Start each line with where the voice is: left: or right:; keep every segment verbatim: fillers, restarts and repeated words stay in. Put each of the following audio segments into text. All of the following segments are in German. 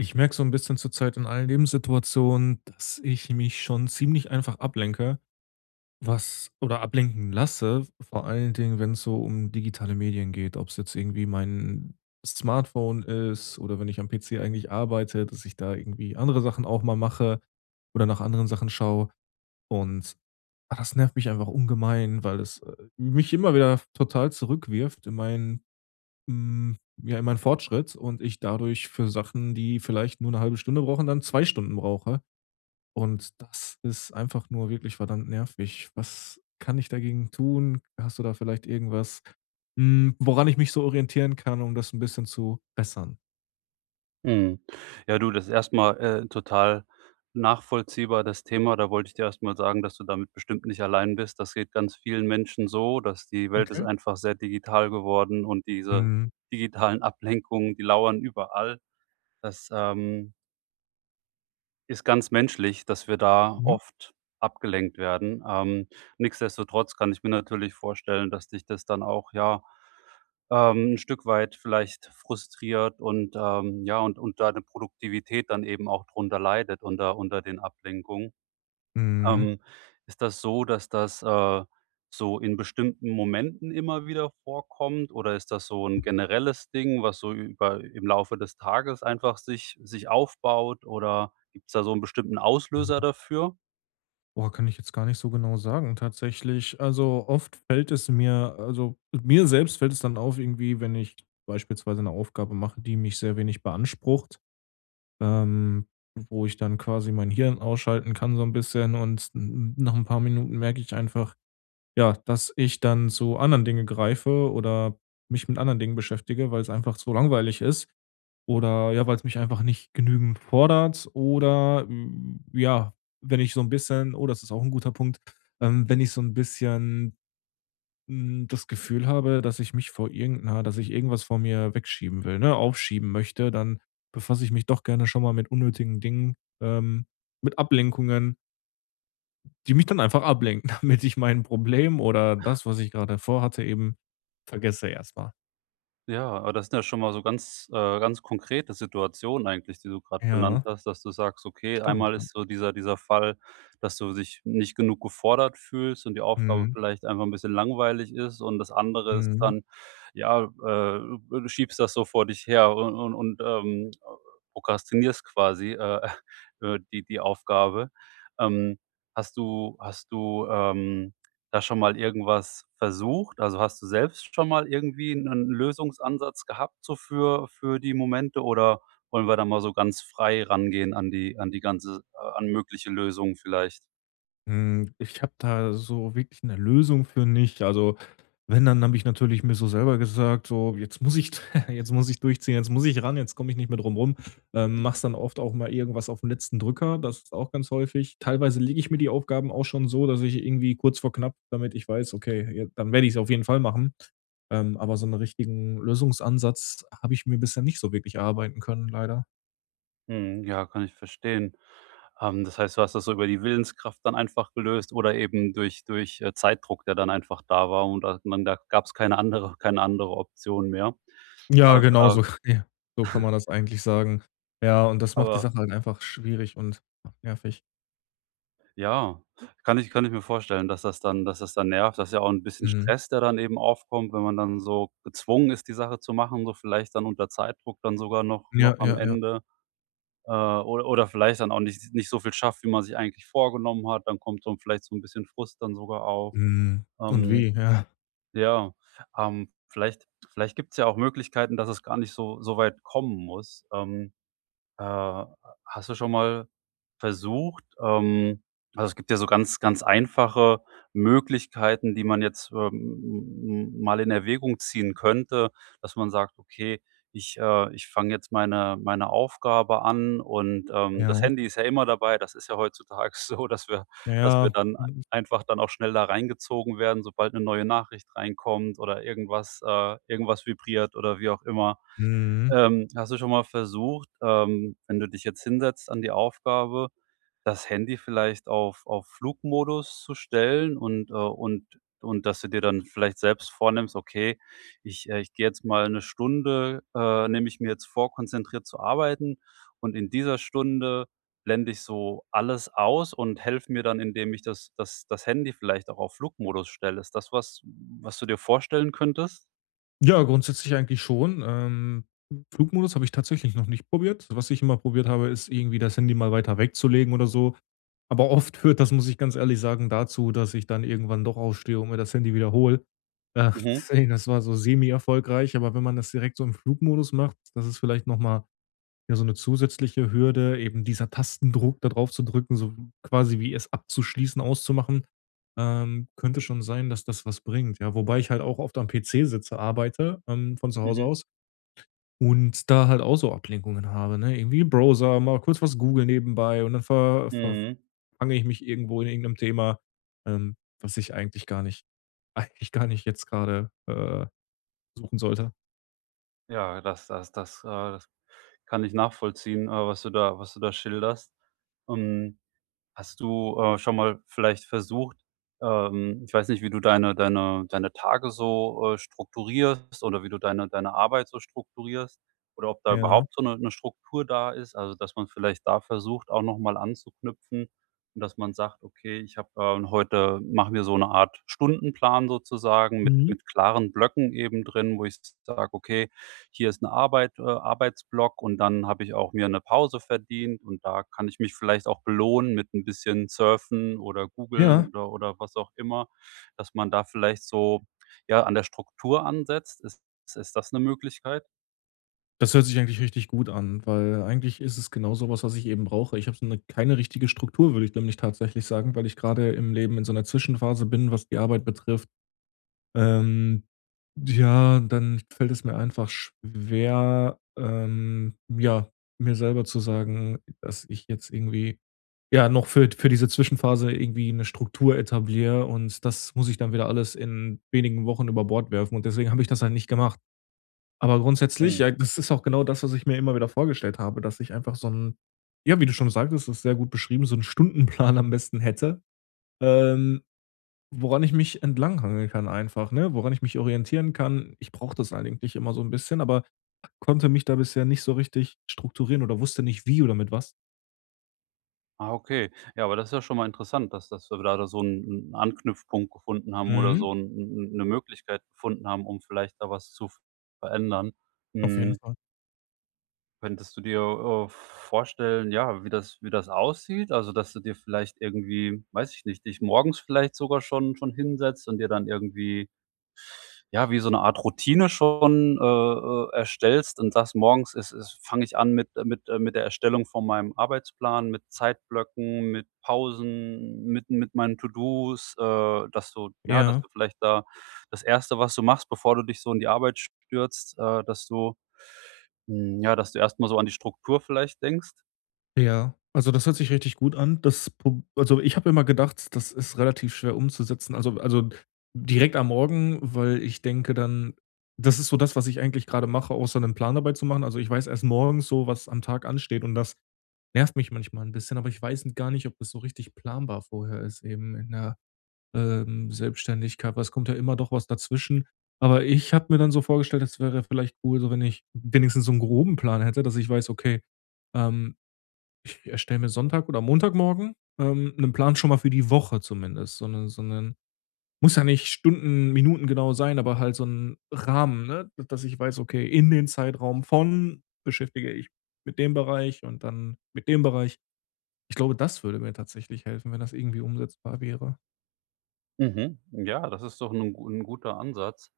left: Ich merke so ein bisschen zurzeit in allen Lebenssituationen, dass ich mich schon ziemlich einfach ablenke, was oder ablenken lasse, vor allen Dingen, wenn es so um digitale Medien geht, ob es jetzt irgendwie mein Smartphone ist oder wenn ich am P C eigentlich arbeite, dass ich da irgendwie andere Sachen auch mal mache oder nach anderen Sachen schaue. Und, ah, Das nervt mich einfach ungemein, weil es, äh, mich immer wieder total zurückwirft in meinen hm, ja, immer ein Fortschritt und ich dadurch für Sachen, die vielleicht nur eine halbe Stunde brauchen, dann zwei Stunden brauche. Und das ist einfach nur wirklich verdammt nervig. Was kann ich dagegen tun? Hast du da vielleicht irgendwas, hm, woran ich mich so orientieren kann, um das ein bisschen zu bessern?
right: Mhm. Ja, du, das ist erst äh, total nachvollziehbar, das Thema. Da wollte ich dir erstmal sagen, dass du damit bestimmt nicht allein bist. Das geht ganz vielen Menschen so, dass die Welt ist
left: Okay.
right: einfach sehr digital geworden und diese
left: Mhm.
right: digitalen Ablenkungen, die lauern überall. Das, ähm Ist ganz menschlich, dass wir da
left: Mhm.
right: oft abgelenkt werden. Ähm, nichtsdestotrotz kann ich mir natürlich vorstellen, dass dich das dann auch, ja, ähm, 'n Stück weit vielleicht frustriert und, ähm, ja und und deine Produktivität dann eben auch drunter leidet unter unter den Ablenkungen.
left: Mhm.
right: Ähm, Ist das so, dass das, äh, so in bestimmten Momenten immer wieder vorkommt oder ist das so ein generelles Ding, was so über im Laufe des Tages einfach sich sich aufbaut oder gibt es da so einen bestimmten Auslöser
left: Ja.
right: dafür?
left: Boah, kann ich jetzt gar nicht so genau sagen tatsächlich. Also, oft fällt es mir also, mir selbst fällt es dann auf irgendwie, wenn ich beispielsweise eine Aufgabe mache, die mich sehr wenig beansprucht, ähm, wo ich dann quasi mein Hirn ausschalten kann so ein bisschen und n nach ein paar Minuten merke ich einfach, ja, dass ich dann zu anderen Dingen greife oder mich mit anderen Dingen beschäftige, weil es einfach so langweilig ist oder, ja, weil es mich einfach nicht genügend fordert oder, hm, ja, wenn ich so ein bisschen oh, das ist auch ein guter Punkt, ähm, wenn ich so ein bisschen hm, das Gefühl habe, dass ich mich vor irgend dass ich irgendwas vor mir wegschieben will, ne, aufschieben möchte, dann befasse ich mich doch gerne schon mal mit unnötigen Dingen, ähm, mit Ablenkungen, die mich dann einfach ablenken, damit ich mein Problem oder das, was ich grade vorhatte, eben vergesse erstmal.
right: Ja, aber das sind ja schon mal so ganz, äh ganz konkrete Situationen eigentlich, die du gerade genannt
left: Ja,
right: hast, dass du sagst: „Okay,
left: stimmt,
right: einmal
left: ja.
right: ist so dieser dieser Fall, dass du dich nicht genug gefordert fühlst und die Aufgabe
left: Mhm.
right: vielleicht einfach ein bisschen langweilig ist.“ Und das andere ist
left: Mhm.
right: dann, ja, äh, du schiebst das so vor dich her und und und, ähm, prokrastinierst quasi, äh, äh, die die Aufgabe. Ähm, hast du hast du, ähm da schon mal irgendwas versucht? Also, hast du selbst schon mal irgendwie 'nen 'n Lösungsansatz gehabt so für für die Momente oder wollen wir da mal so ganz frei rangehen an die an die ganze äh, an mögliche Lösungen vielleicht?
left: Hm, ich habe da so wirklich eine Lösung für nicht. Also, wenn, dann habe ich natürlich mir so selber gesagt: „So, jetzt muss ich jetzt muss ich durchziehen, jetzt muss ich ran, jetzt komme ich nicht mehr drum rum.“ Ähm, machst dann oft auch mal irgendwas auf 'n letzten Drücker, das ist auch ganz häufig. Teilweise lege ich mir die Aufgaben auch schon so, dass ich irgendwie kurz vor knapp damit ich weiß: „Okay, je dann werde ich es auf jeden Fall machen.“ Ähm, aber so einen richtigen Lösungsansatz habe ich mir bisher nicht so wirklich erarbeiten können, leider.
right: Mhm, ja, kann ich verstehen. Ähm, das heißt, du hast das so über die Willenskraft dann einfach gelöst oder eben durch durch, äh, Zeitdruck, der dann einfach da war und da man da gab's keine andere keine andere Option mehr.
left: Ja,
right: Aber
left: genau
right: aber
left: so. Ja, so kann man das eigentlich sagen. Ja, und das macht die
right: aber
left: Sache halt einfach schwierig und nervig.
right: ja, kann ich kann ich mir vorstellen, dass das dann dass das dann nervt. Das ist ja auch ein bisschen
left: Mhm.
right: Stress, der dann eben aufkommt, wenn man dann so gezwungen ist, die Sache zu machen, so vielleicht dann unter Zeitdruck dann sogar noch noch
left: Ja,
right: am
left: ja, ja.
right: Ende, äh, oder oder vielleicht dann auch nicht nicht so viel schafft, wie man sich eigentlich vorgenommen hat. Dann kommt so vielleicht so ein bisschen Frust dann sogar auf.
left: Mhm. Und
right: Ähm,
left: wie, ja.
right: ja, ähm, vielleicht vielleicht gibt's ja auch Möglichkeiten, dass es gar nicht so so weit kommen muss. Ähm äh, hast du schon mal versucht ähm, also, es gibt ja so ganz, ganz einfache Möglichkeiten, die man jetzt, ähm, m mal in Erwägung ziehen könnte, dass man sagt: „Okay, ich äh, ich fange jetzt meine meine Aufgabe an“ und, ähm, das
left: Ja,
right: Handy ist ja immer dabei. Das ist ja heutzutage so, dass wir dass wir
left: ja.
right: dann einfach dann auch schnell da reingezogen werden, sobald eine neue Nachricht reinkommt oder irgendwas äh, irgendwas vibriert oder wie auch immer.
left: Mhm.
right: Ähm, hast du schon mal versucht, ähm, wenn du dich jetzt hinsetzt an die Aufgabe, das Handy vielleicht auf auf Flugmodus zu stellen und, äh und und dass du dir dann vielleicht selbst vornimmst: „Okay, ich äh, ich gehe jetzt mal eine Stunde äh, nehme ich mir jetzt vor, konzentriert zu arbeiten und in dieser Stunde blende ich so alles aus und helfe mir dann, indem ich das das das Handy vielleicht auch auf Flugmodus stelle.“ Ist das was, was du dir vorstellen könntest?
left: Ja, grundsätzlich eigentlich schon. Ähm, Flugmodus habe ich tatsächlich noch nicht probiert. Was ich immer probiert habe, ist irgendwie das Handy mal weiter wegzulegen oder so. Aber oft führt das, muss ich ganz ehrlich sagen, dazu, dass ich dann irgendwann doch aufstehe und mir das Handy wieder hole. Äh,
right: Mhm,
left: deswegen, das war so semi-erfolgreich, aber wenn man das direkt so im Flugmodus macht, das ist vielleicht noch mal ja so eine zusätzliche Hürde, eben dieser Tastendruck da drauf zu drücken, so quasi wie es abzuschließen, auszumachen. Ähm, könnte schon sein, dass das was bringt, ja. Wobei ich halt auch oft am P C sitze, arbeite, ähm, von zu Hause
right: mhm,
left: aus und da halt auch so Ablenkungen habe, ne? Irgendwie Browser, mal kurz was Google nebenbei und dann ver ver
right: mhm.
left: fange ich mich irgendwo in irgendeinem Thema, ähm, was ich eigentlich gar nicht eigentlich gar nicht jetzt gerade, äh, suchen sollte.
right: Ja, das das das, äh, das kann ich nachvollziehen, äh, was du da was du da schilderst. Ähm, hast du, äh, schon mal vielleicht versucht ähm, ich weiß nicht, wie du deine deine deine Tage so, äh, strukturierst oder wie du deine deine Arbeit so strukturierst oder ob da
left: Ja.
right: überhaupt so eine 'ne Struktur da ist, also, dass man vielleicht da versucht, auch noch mal anzuknüpfen und dass man sagt: „Okay, ich habe, ähm, heute mache mir so eine Art Stundenplan sozusagen mit
left: Mhm.
right: mit klaren Blöcken eben drin, wo ich sage: 'Okay, hier ist ein Arbeit äh, Arbeitsblock und dann habe ich auch mir eine Pause verdient und da kann ich mich vielleicht auch belohnen mit ein bisschen Surfen oder
left: Ja,
right: Googeln oder oder was auch immer, dass man da vielleicht so, ja, an der Struktur ansetzt. Ist ist das eine Möglichkeit?
left: das hört sich eigentlich richtig gut an, weil eigentlich ist es genau sowas, was ich eben brauche. Ich habe so 'ne keine richtige Struktur, würde ich nämlich tatsächlich sagen, weil ich gerade im Leben in so einer Zwischenphase bin, was die Arbeit betrifft. Ähm, ja, dann fällt es mir einfach schwer, ähm, ja, mir selber zu sagen, dass ich jetzt irgendwie ja, noch für für diese Zwischenphase irgendwie eine Struktur etabliere und das muss ich dann wieder alles in wenigen Wochen über Bord werfen und deswegen habe ich das halt nicht gemacht. Aber grundsätzlich,
right: Mhm.
left: ja, das ist auch genau das, was ich mir immer wieder vorgestellt habe, dass ich einfach so ein ja, wie du schon sagtest, das ist sehr gut beschrieben, so 'n Stundenplan am besten hätte, ähm, woran ich mich entlanghangeln kann einfach, ne? Woran ich mich orientieren kann. Ich brauche das eigentlich immer so ein bisschen, aber konnte mich da bisher nicht so richtig strukturieren oder wusste nicht wie oder mit was.
right: Ah, okay. Ja, aber das ist ja schon mal interessant, dass dass wir da da so einen Anknüpfpunkt gefunden haben oder
left: Mhm,
right: so 'n 'n 'ne Möglichkeit gefunden haben, um vielleicht da was zu verändern.
left: auf jeden
right: Mhm.
left: Fall.
right: Könntest du dir, äh, vorstellen, ja, wie das wie das aussieht? Also, dass du dir vielleicht irgendwie, weiß ich nicht, dich morgens vielleicht sogar schon schon hinsetzt und dir dann irgendwie ja, wie so eine Art Routine schon, äh, äh, erstellst und sagst: „Morgens ist ist fange ich an mit äh, mit äh, mit der Erstellung von meinem Arbeitsplan, mit Zeitblöcken, mit Pausen, mit mit meinen To-dos“, äh, dass du ja, dass
left: Ja.
right: du vielleicht da das erste was du machst, bevor du dich so in die Arbeit stürzt, äh, dass du hm, ja, dass du erstmal so an die Struktur vielleicht denkst.
left: Ja, also das hört sich richtig gut an. Das Pro also ich habe immer gedacht, das ist relativ schwer umzusetzen. Also also direkt am Morgen, weil ich denke dann das ist so das, was ich eigentlich gerade mache, außer einen Plan dabei zu machen. Also, ich weiß erst morgens so, was am Tag ansteht und das nervt mich manchmal ein bisschen, aber ich weiß gar nicht, ob das so richtig planbar vorher ist eben in der, ähm, Selbstständigkeit, weil es kommt ja immer doch was dazwischen. Aber ich habe mir dann so vorgestellt, es wäre vielleicht cool, so wenn ich wenigstens so einen groben Plan hätte, dass ich weiß, okay, ähm ich erstelle mir Sonntag oder Montagmorgen, ähm, 'nen Plan schon mal für die Woche zumindest, so 'ne so 'nen muss ja nicht Stunden, Minuten genau sein, aber halt so einen Rahmen, ne, dass ich weiß, okay, in den Zeitraum von beschäftige ich mit dem Bereich und dann mit dem Bereich. Ich glaube, das würde mir tatsächlich helfen, wenn das irgendwie umsetzbar wäre.
right: Mhm. Ja, das ist doch ein gu 'n guter Ansatz.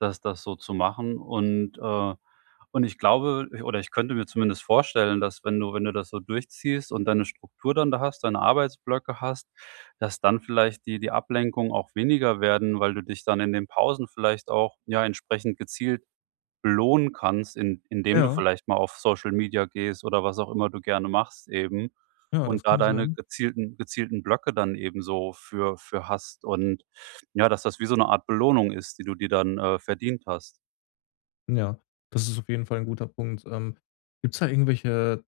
right: Das das so zu machen. Und, äh und ich glaube ich- oder ich könnte mir zumindest vorstellen, dass wenn du wenn du das so durchziehst und deine Struktur dann da hast, deine Arbeitsblöcke hast, dass dann vielleicht die die Ablenkungen auch weniger werden, weil du dich dann in den Pausen vielleicht auch, ja, entsprechend gezielt belohnen kannst, in indem du
left: Ja,
right: vielleicht mal auf Social Media gehst oder was auch immer du gerne machst eben
left: ja, das
right: und da
left: kann
right: deine
left: sein.
right: gezielten gezielten Blöcke dann eben so für für hast und ja, dass das wie so eine Art Belohnung ist, die du dir dann, äh, verdient hast.
left: Ja, das ist auf jeden Fall ein guter Punkt. Ähm, Gibt es da irgendwelche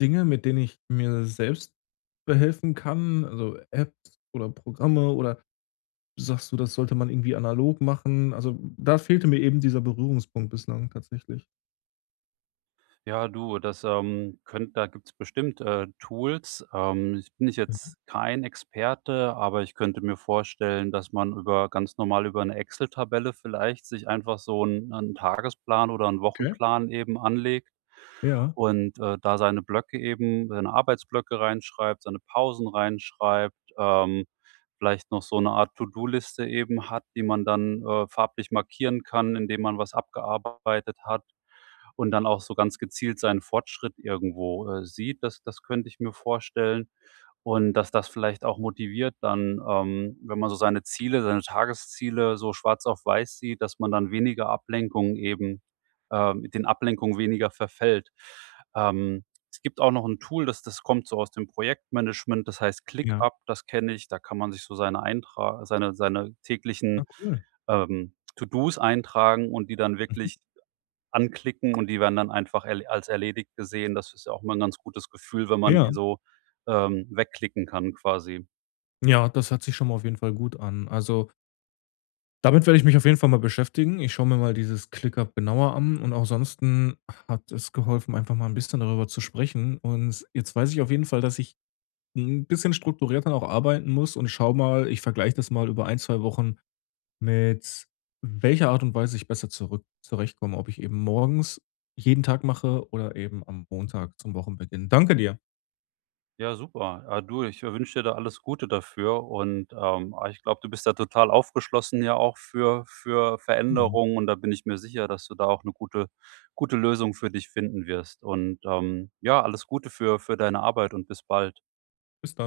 left: Dinge, mit denen ich mir selbst behelfen kann, also Apps oder Programme oder sagst du, das sollte man irgendwie analog machen? Also, da fehlte mir eben dieser Berührungspunkt bislang tatsächlich.
right: Ja, du, das, ähm, könnt da gibt's bestimmt, äh, Tools. Ähm, ich bin nicht
left: Mhm,
right: jetzt kein Experte, aber ich könnte mir vorstellen, dass man über ganz normal über eine Excel-Tabelle vielleicht sich einfach so einen 'n Tagesplan oder einen
left: okay.
right: Wochenplan eben anlegt
left: Ja,
right: und, äh, da seine Blöcke eben seine Arbeitsblöcke reinschreibt, seine Pausen reinschreibt, ähm, vielleicht noch so eine Art To-do-Liste eben hat, die man dann, äh, farblich markieren kann, indem man was abgearbeitet hat und dann auch so ganz gezielt seinen Fortschritt irgendwo, äh, sieht. Das das könnte ich mir vorstellen und dass das vielleicht auch motiviert dann, ähm, wenn man so seine Ziele, seine Tagesziele so schwarz auf weiß sieht, dass man dann weniger Ablenkungen eben äh, mit den Ablenkungen weniger verfällt. Ähm, Es gibt auch noch ein Tool, das das kommt so aus dem Projektmanagement, das heißt
left: ja.
right: ClickUp, das kenne ich. Da kann man sich so seine Eintra seine seine
left: Ah,
right: täglichen,
left: cool.
right: ähm, To-dos eintragen und die dann
left: Mhm.
right: wirklich anklicken und die werden dann einfach erle als erledigt gesehen. Das ist ja auch mal ein ganz gutes Gefühl, wenn man
left: Ja,
right: die so, ähm, wegklicken kann quasi.
left: ja, das hört sich schon mal auf jeden Fall gut an. Also, damit werde ich mich auf jeden Fall mal beschäftigen. Ich schaue mir mal dieses ClickUp genauer an und auch sonst hat es geholfen, einfach mal ein bisschen darüber zu sprechen. Und jetzt weiß ich auf jeden Fall, dass ich ein bisschen strukturierter auch arbeiten muss und schaue mal ich vergleiche das mal über ein zwei Wochen, mit welcher Art und Weise ich besser zurück zurechtkomme, ob ich eben morgens jeden Tag mache oder eben am Montag zum Wochenbeginn. Danke dir.
right: Ja, super. Ah, du, ich äh, wünsche dir da alles Gute dafür und, ähm, ah, ich glaube, du bist da total aufgeschlossen ja auch für für
left: Genau.
right: Veränderungen und da bin ich mir sicher, dass du da auch eine gute gute Lösung für dich finden wirst und, ähm, ja, alles Gute für für deine Arbeit und bis bald.
left: Bis dann.